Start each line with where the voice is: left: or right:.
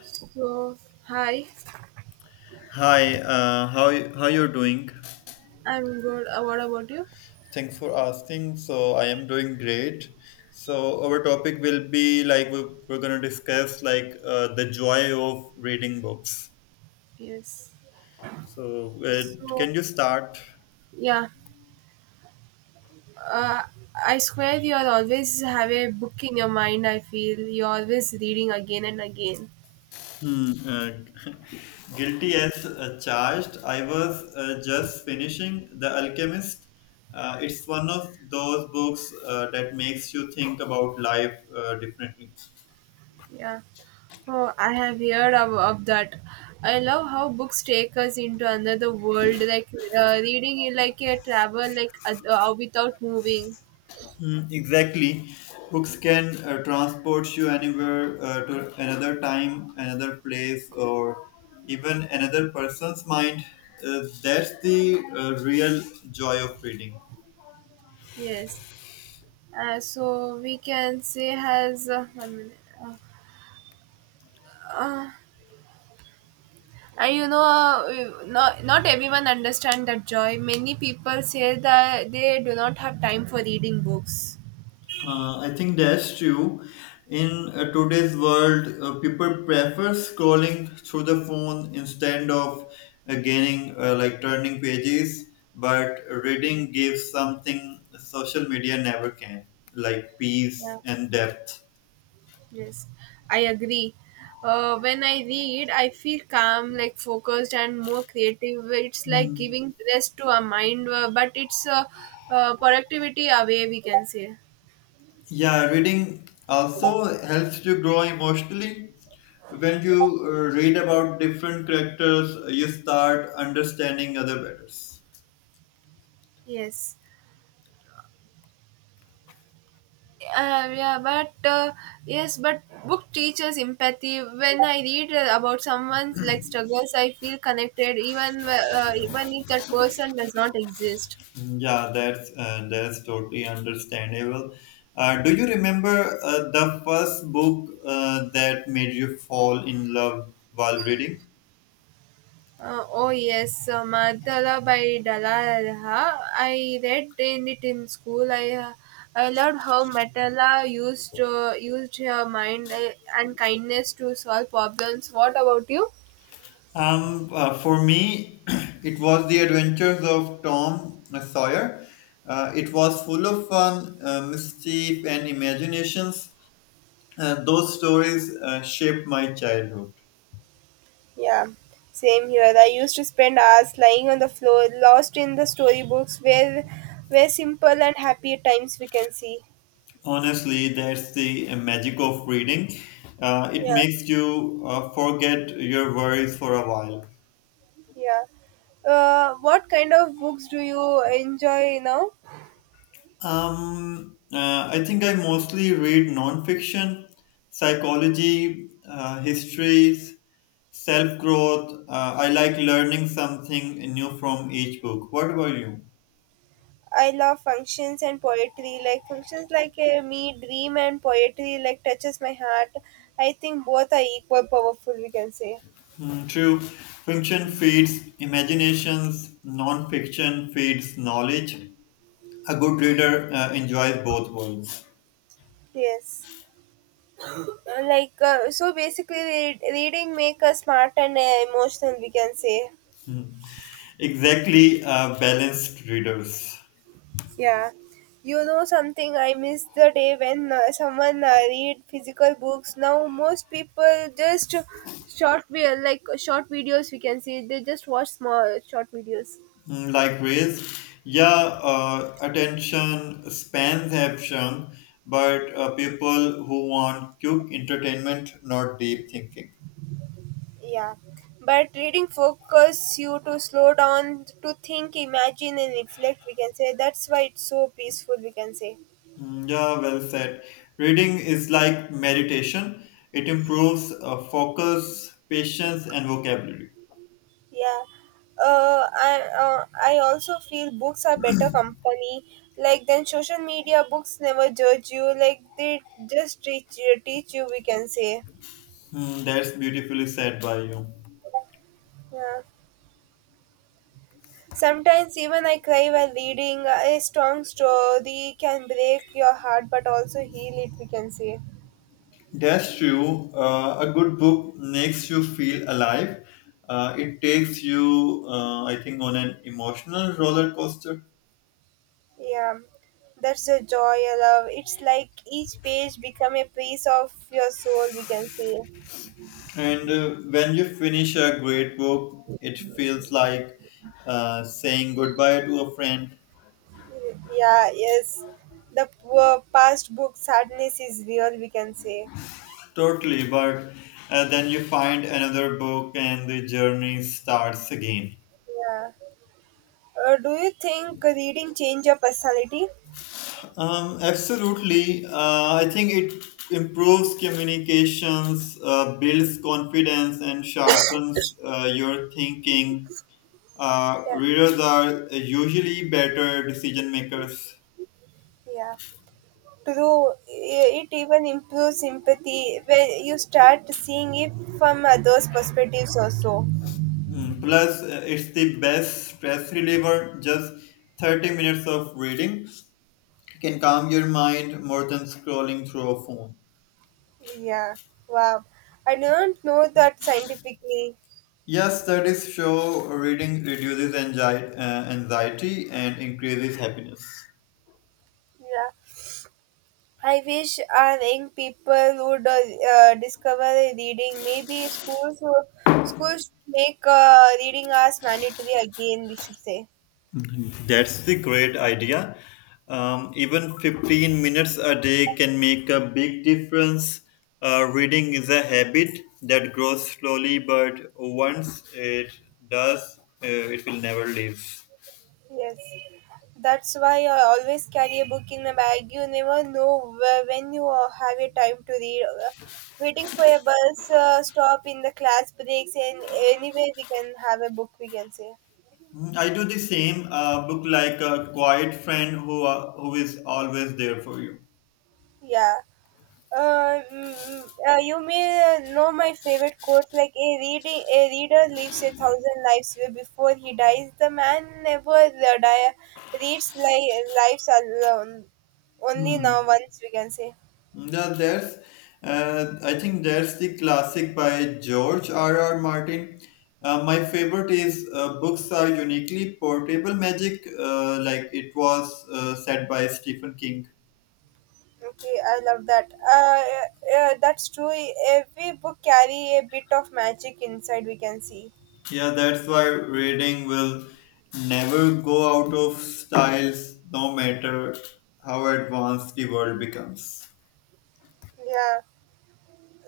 right: So, hi,
left: Hi, how you doing?
right: I'm good. What about you?
left: Thanks for asking. So I am doing great. So our topic will be like we're gonna discuss like the joy of reading books.
right: Yes.
left: So
right: So,
left: can you start?
right: yeah, uh, I swear you are always have a book in your mind. I feel you're always reading again and again.
left: Hmm, uh, guilty as charged. I was just finishing The Alchemist. It's one of those books that makes you think about life differently.
right: Yeah. Oh, I have heard of that. I love how books take us into another world, like reading is like a travel, like without moving.
left: Mm, exactly. Books can transport you anywhere, to another time, another place, or even another person's mind. That's the real joy of reading.
right: Yes. So we can say has 1 minute. Uh, uh, And not everyone understand that joy. Many people say that they do not have time for reading books.
left: I think that's true. In today's world, people prefer scrolling through the phone instead of like turning pages. But reading gives something social media never can, like
right: Yeah,
left: peace and depth.
right: yes, I agree. When I read, I feel calm, like focused and more creative. It's like giving rest to our mind, but it's a productivity away, we can say.
left: Yeah, reading also helps you grow emotionally. When you read about different characters, you start understanding other better.
right: Yes. Yeah, but yes, but book teaches empathy. When I read about someone's like struggles, I feel connected, even if that person does not exist.
left: Yeah, that's totally understandable. Do you remember the first book that made you fall in love while reading?
right: Oh yes, Madala by Dalalaha. I read in it in school. I loved how Matala used her mind and kindness to solve problems. What about you?
left: For me, it was The Adventures of Tom Sawyer. It was full of fun, mischief, and imaginations. Those stories shaped my childhood.
right: Yeah, same here. I used to spend hours lying on the floor, lost in the storybooks where simple and happy times we can see.
left: Honestly, that's the magic of reading. It
right: Yeah,
left: makes you forget your worries for a while.
right: yeah. What kind of books do you enjoy now?
left: I think I mostly read nonfiction, psychology, histories, self growth. I like learning something new from each book. What about you?
right: I love functions and poetry. Like functions like me, dream and poetry like touches my heart. I think both are equal powerful. We can say.
left: Mm, true. Fiction feeds imaginations, non fiction feeds knowledge. A good reader enjoys both worlds.
right: Yes. Like so, basically, reading make us smart and emotional. We can say.
left: Hmm. Exactly, balanced readers.
right: Yeah, you know something, I miss the day when someone read physical books. Now most people just like short videos we can see. They just watch small short videos.
left: Hmm, like Ray's, yeah, attention spans have shrunk, but people who want quick entertainment, not deep thinking.
right: Yeah, but reading focus you to slow down to think, imagine, and reflect. We can say that's why it's so peaceful. We can say.
left: Hmm, yeah, well said. Reading is like meditation, it improves focus, patience, and vocabulary.
right: Yeah. I also feel books are better company. Like then social media books never judge you. Like they just teach you. We can say.
left: Hmm, that's beautifully said by you.
right: Yeah. Sometimes even I cry while reading. A strong story can break your heart, but also heal it. We can say.
left: That's true. A good book makes you feel alive. It takes you, I think, on an emotional roller coaster.
right: Yeah. That's the joy I love. It's like each page become a piece of your soul. We can say.
left: And when you finish a great book, it feels like saying goodbye to a friend.
right: Yeah, yes. The poor past book sadness is real, we can say.
left: Totally, but then you find another book and the journey starts again.
right: Yeah. Do you think reading change your personality?
left: Absolutely. I think it improves communications, builds confidence, and sharpens your thinking. Uh,
right: Yeah.
left: readers are usually better decision makers.
right: Yeah. True. It even improves empathy when you start seeing it from others' perspectives also.
left: Hmm. Plus, it's the best stress reliever. Just 30 minutes of reading can calm your mind more than scrolling through a phone.
right: Yeah. Wow. I don't know that scientifically.
left: Yes, studies show reading reduces anxiety and increases happiness.
right: Yeah. I wish our young people would discover reading. Maybe schools should make reading as mandatory again. We should say.
left: That's the great idea. Even 15 minutes a day can make a big difference. Reading is a habit that grows slowly, but once it does, it will never leave.
right: Yes. That's why I always carry a book in my bag. You never know where, when you have your time to read. Waiting for a bus stop in the class breaks and anywhere we can have a book. We can say.
left: Mm, I do the same. Book like a quiet friend who is always there for you.
right: Yeah. You may know my favorite quote, like a reading a reader lives a thousand lives before he dies, the man never die lives alone only now once, we can say.
left: No, there's, I think there's the classic by George R. R. Martin. My favorite is books are uniquely portable magic, like it was said by Stephen King.
right: Okay, I love that, that's true. Every book carry a bit of magic inside, we can see.
left: Yeah, that's why reading will never go out of styles, no matter how advanced the world becomes.
right: Yeah,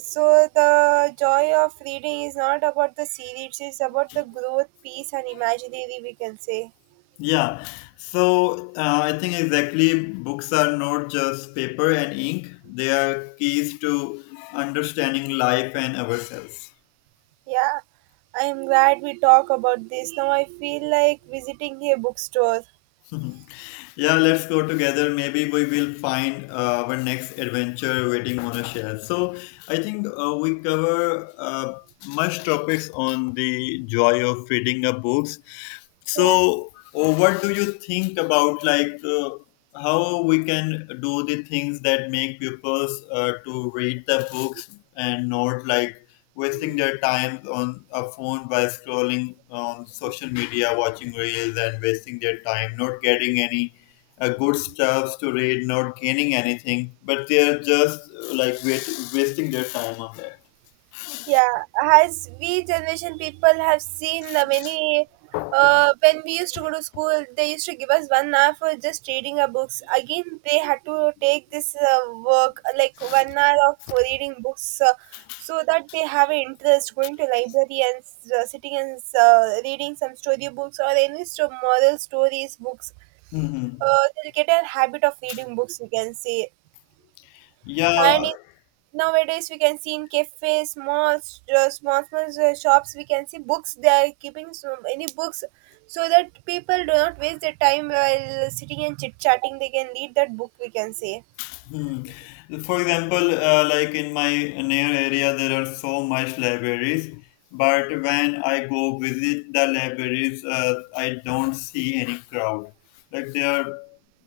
right: so the joy of reading is not about the series. It's about the growth, peace, and imaginary, we can say.
left: Yeah, so I think exactly books are not just paper and ink, they are keys to understanding life and ourselves.
right: Yeah, I am glad we talk about this. Now I feel like visiting a bookstore.
left: yeah, let's go together. Maybe we will find our next adventure waiting on a share. So I think we cover much topics on the joy of reading a books.
right: Yeah,
left: So, what do you think about like how we can do the things that make pupils to read the books and not like wasting their time on a phone by scrolling on social media, watching reels, and wasting their time, not getting any good stuffs to read, not gaining anything, but they are just like wasting their time on that.
right: yeah. As we generation people have seen many, when we used to go to school, they used to give us 1 hour for just reading our books. Again, they had to take this work like 1 hour of reading books. So that they have an interest going to library and sitting and reading some story books or moral stories books,
left: Mm-hmm.
right: they'll get a habit of reading books, we can say.
left: Yeah.
right: And nowadays we can see in cafes, malls, small small shops, we can see books. They are keeping so many books, so that people do not waste their time while sitting and chit chatting, they can read that book, we can say.
left: Hmm. For example, like in my near area, there are so much libraries, but when I go visit the libraries, I don't see any crowd. Like there are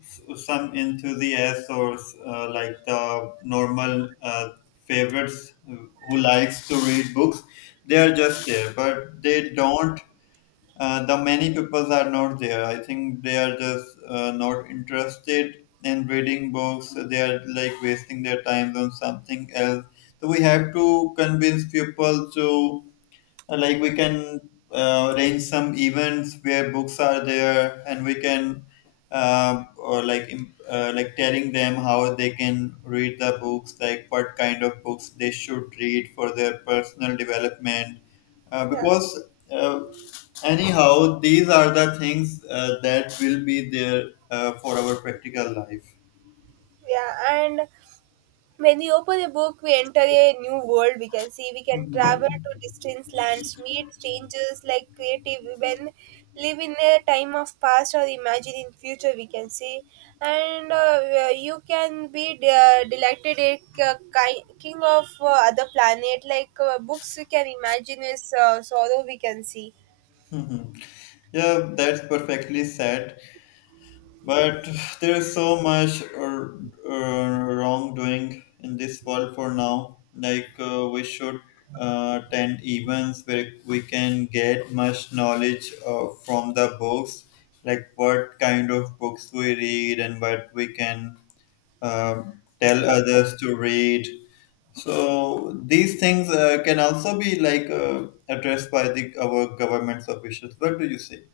left: some enthusiasts or like the normal favorites who likes to read books. They are just there, but the many people are not there. I think they are just not interested in reading books. They are like wasting their time on something else. So we have to convince people to like we can arrange some events where books are there and we can or like telling them how they can read the books, like what kind of books they should read for their personal development, uh,
right: Yeah,
left: because uh, anyhow these are the things that will be there for our practical life.
right: yeah, and when we open a book, we enter a new world. We can see, we can travel
left: Mhm.
right: to distant lands, meet strangers like creative women, live in a time of past or imagine in future. We can see, and you can be delighted a king of other planet. Like books, we can imagine is sorrow. We can see.
left: Mhm. Yeah, that's perfectly said. But there is so much wrongdoing in this world for now. Like we should attend events where we can get much knowledge from the books, like what kind of books we read and what we can uh, tell others to read. So these things can also be like addressed by the our government's officials. What do you say?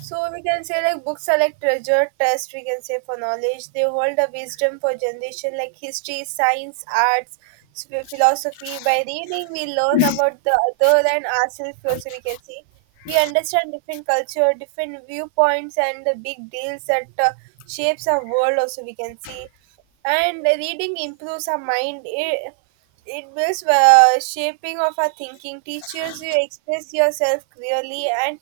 right: So we can say like books are like treasure test. We can say for knowledge, they hold the wisdom for generation like history, science, arts, philosophy. By reading, we learn about the other and ourselves. Also, we can see we understand different culture, different viewpoints, and the big deals that shapes our world. Also, we can see, and reading improves our mind. It builds shaping of our thinking, teaches you express yourself clearly and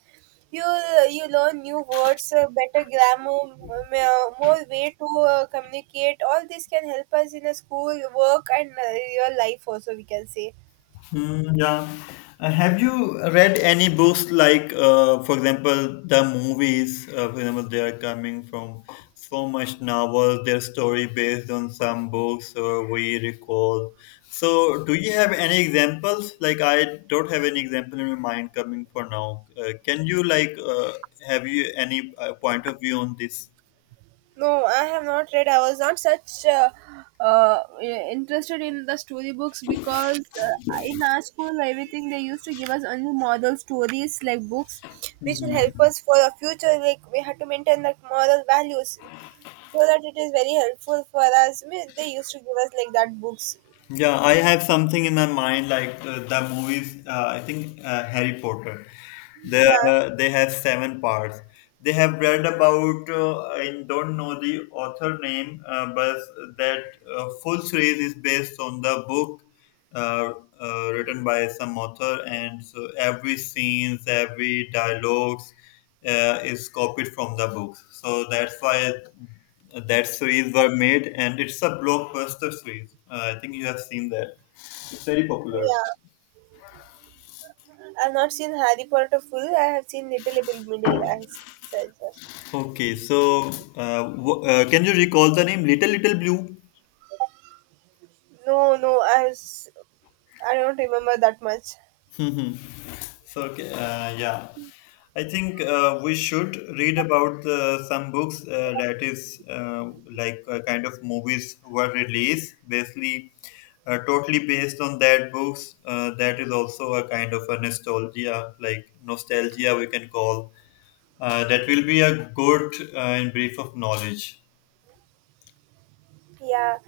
right: you learn new words, better grammar, more way to communicate all this can help us in a school work and real life also, we can say.
left: Hmm. Yeah. Have you read any books like, for example, the movies? For example, they are coming from so much novels. Their story based on some books, or we recall. So, do you have any examples? Like, I don't have any example in my mind coming for now. Can you like, have you any point of view on this?
right: No, I have not read. I was not such uh, interested in the storybooks because in our school, everything they used to give us only model stories like books which will help us for the future, like we had to maintain the moral values, so that it is very helpful for us. I mean, they used to give us like that books.
left: Yeah, I have something in my mind like the movies. I think Harry Potter. They
right: Yeah,
left: they have seven parts. They have read about. I don't know the author name, but that full series is based on the book uh, written by some author, and so every scenes, every dialogues is copied from the books. So that's why that series were made, and it's a blockbuster series. I think you have seen that. It's very popular.
right: yeah. I've not seen Harry Potter full. I have seen Little, Middle. I see, so it's...
left: Okay, so can you recall the name Little Little Blue?
right: No, no. I was. I don't remember that much.
left: So, okay, yeah, I think we should read about the, some books that is like kind of movies were released, basically totally based on that books. That is also a kind of a nostalgia, like nostalgia we can call. That will be a good in brief of knowledge.
right: Yeah,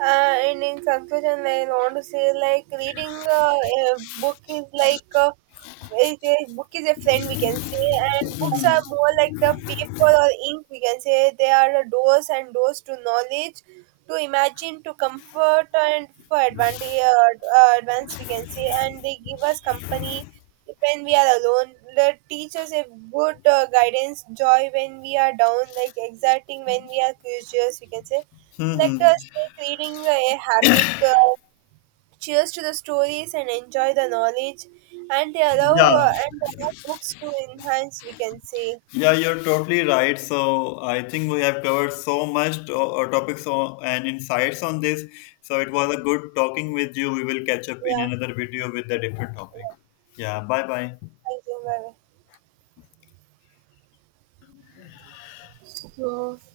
right: and in conclusion, I want to say like reading a book is like is a book is a friend, we can say, and books are more like the paper or ink, we can say. They are the doors and doors to knowledge, to imagine, to comfort, and for advantage uh, uh, advance, we can say, and they give us company when we are alone. The teachers have good guidance, joy when we are down, like exciting when we are curious, we can say.
left: Hmm,
right: Let
left: hmm.
right: us make reading a habit. Cheers to the stories and enjoy the knowledge, and they allow
left: Yeah.
right: uh, and allow books to enhance. We can say.
left: Yeah, you're totally right. So I think we have covered so much topics on, and insights on this. So it was a good talking with you. We will catch up in
right: Yeah.
left: another video with a different topic. Yeah, bye bye.
right: Thank you. Bye.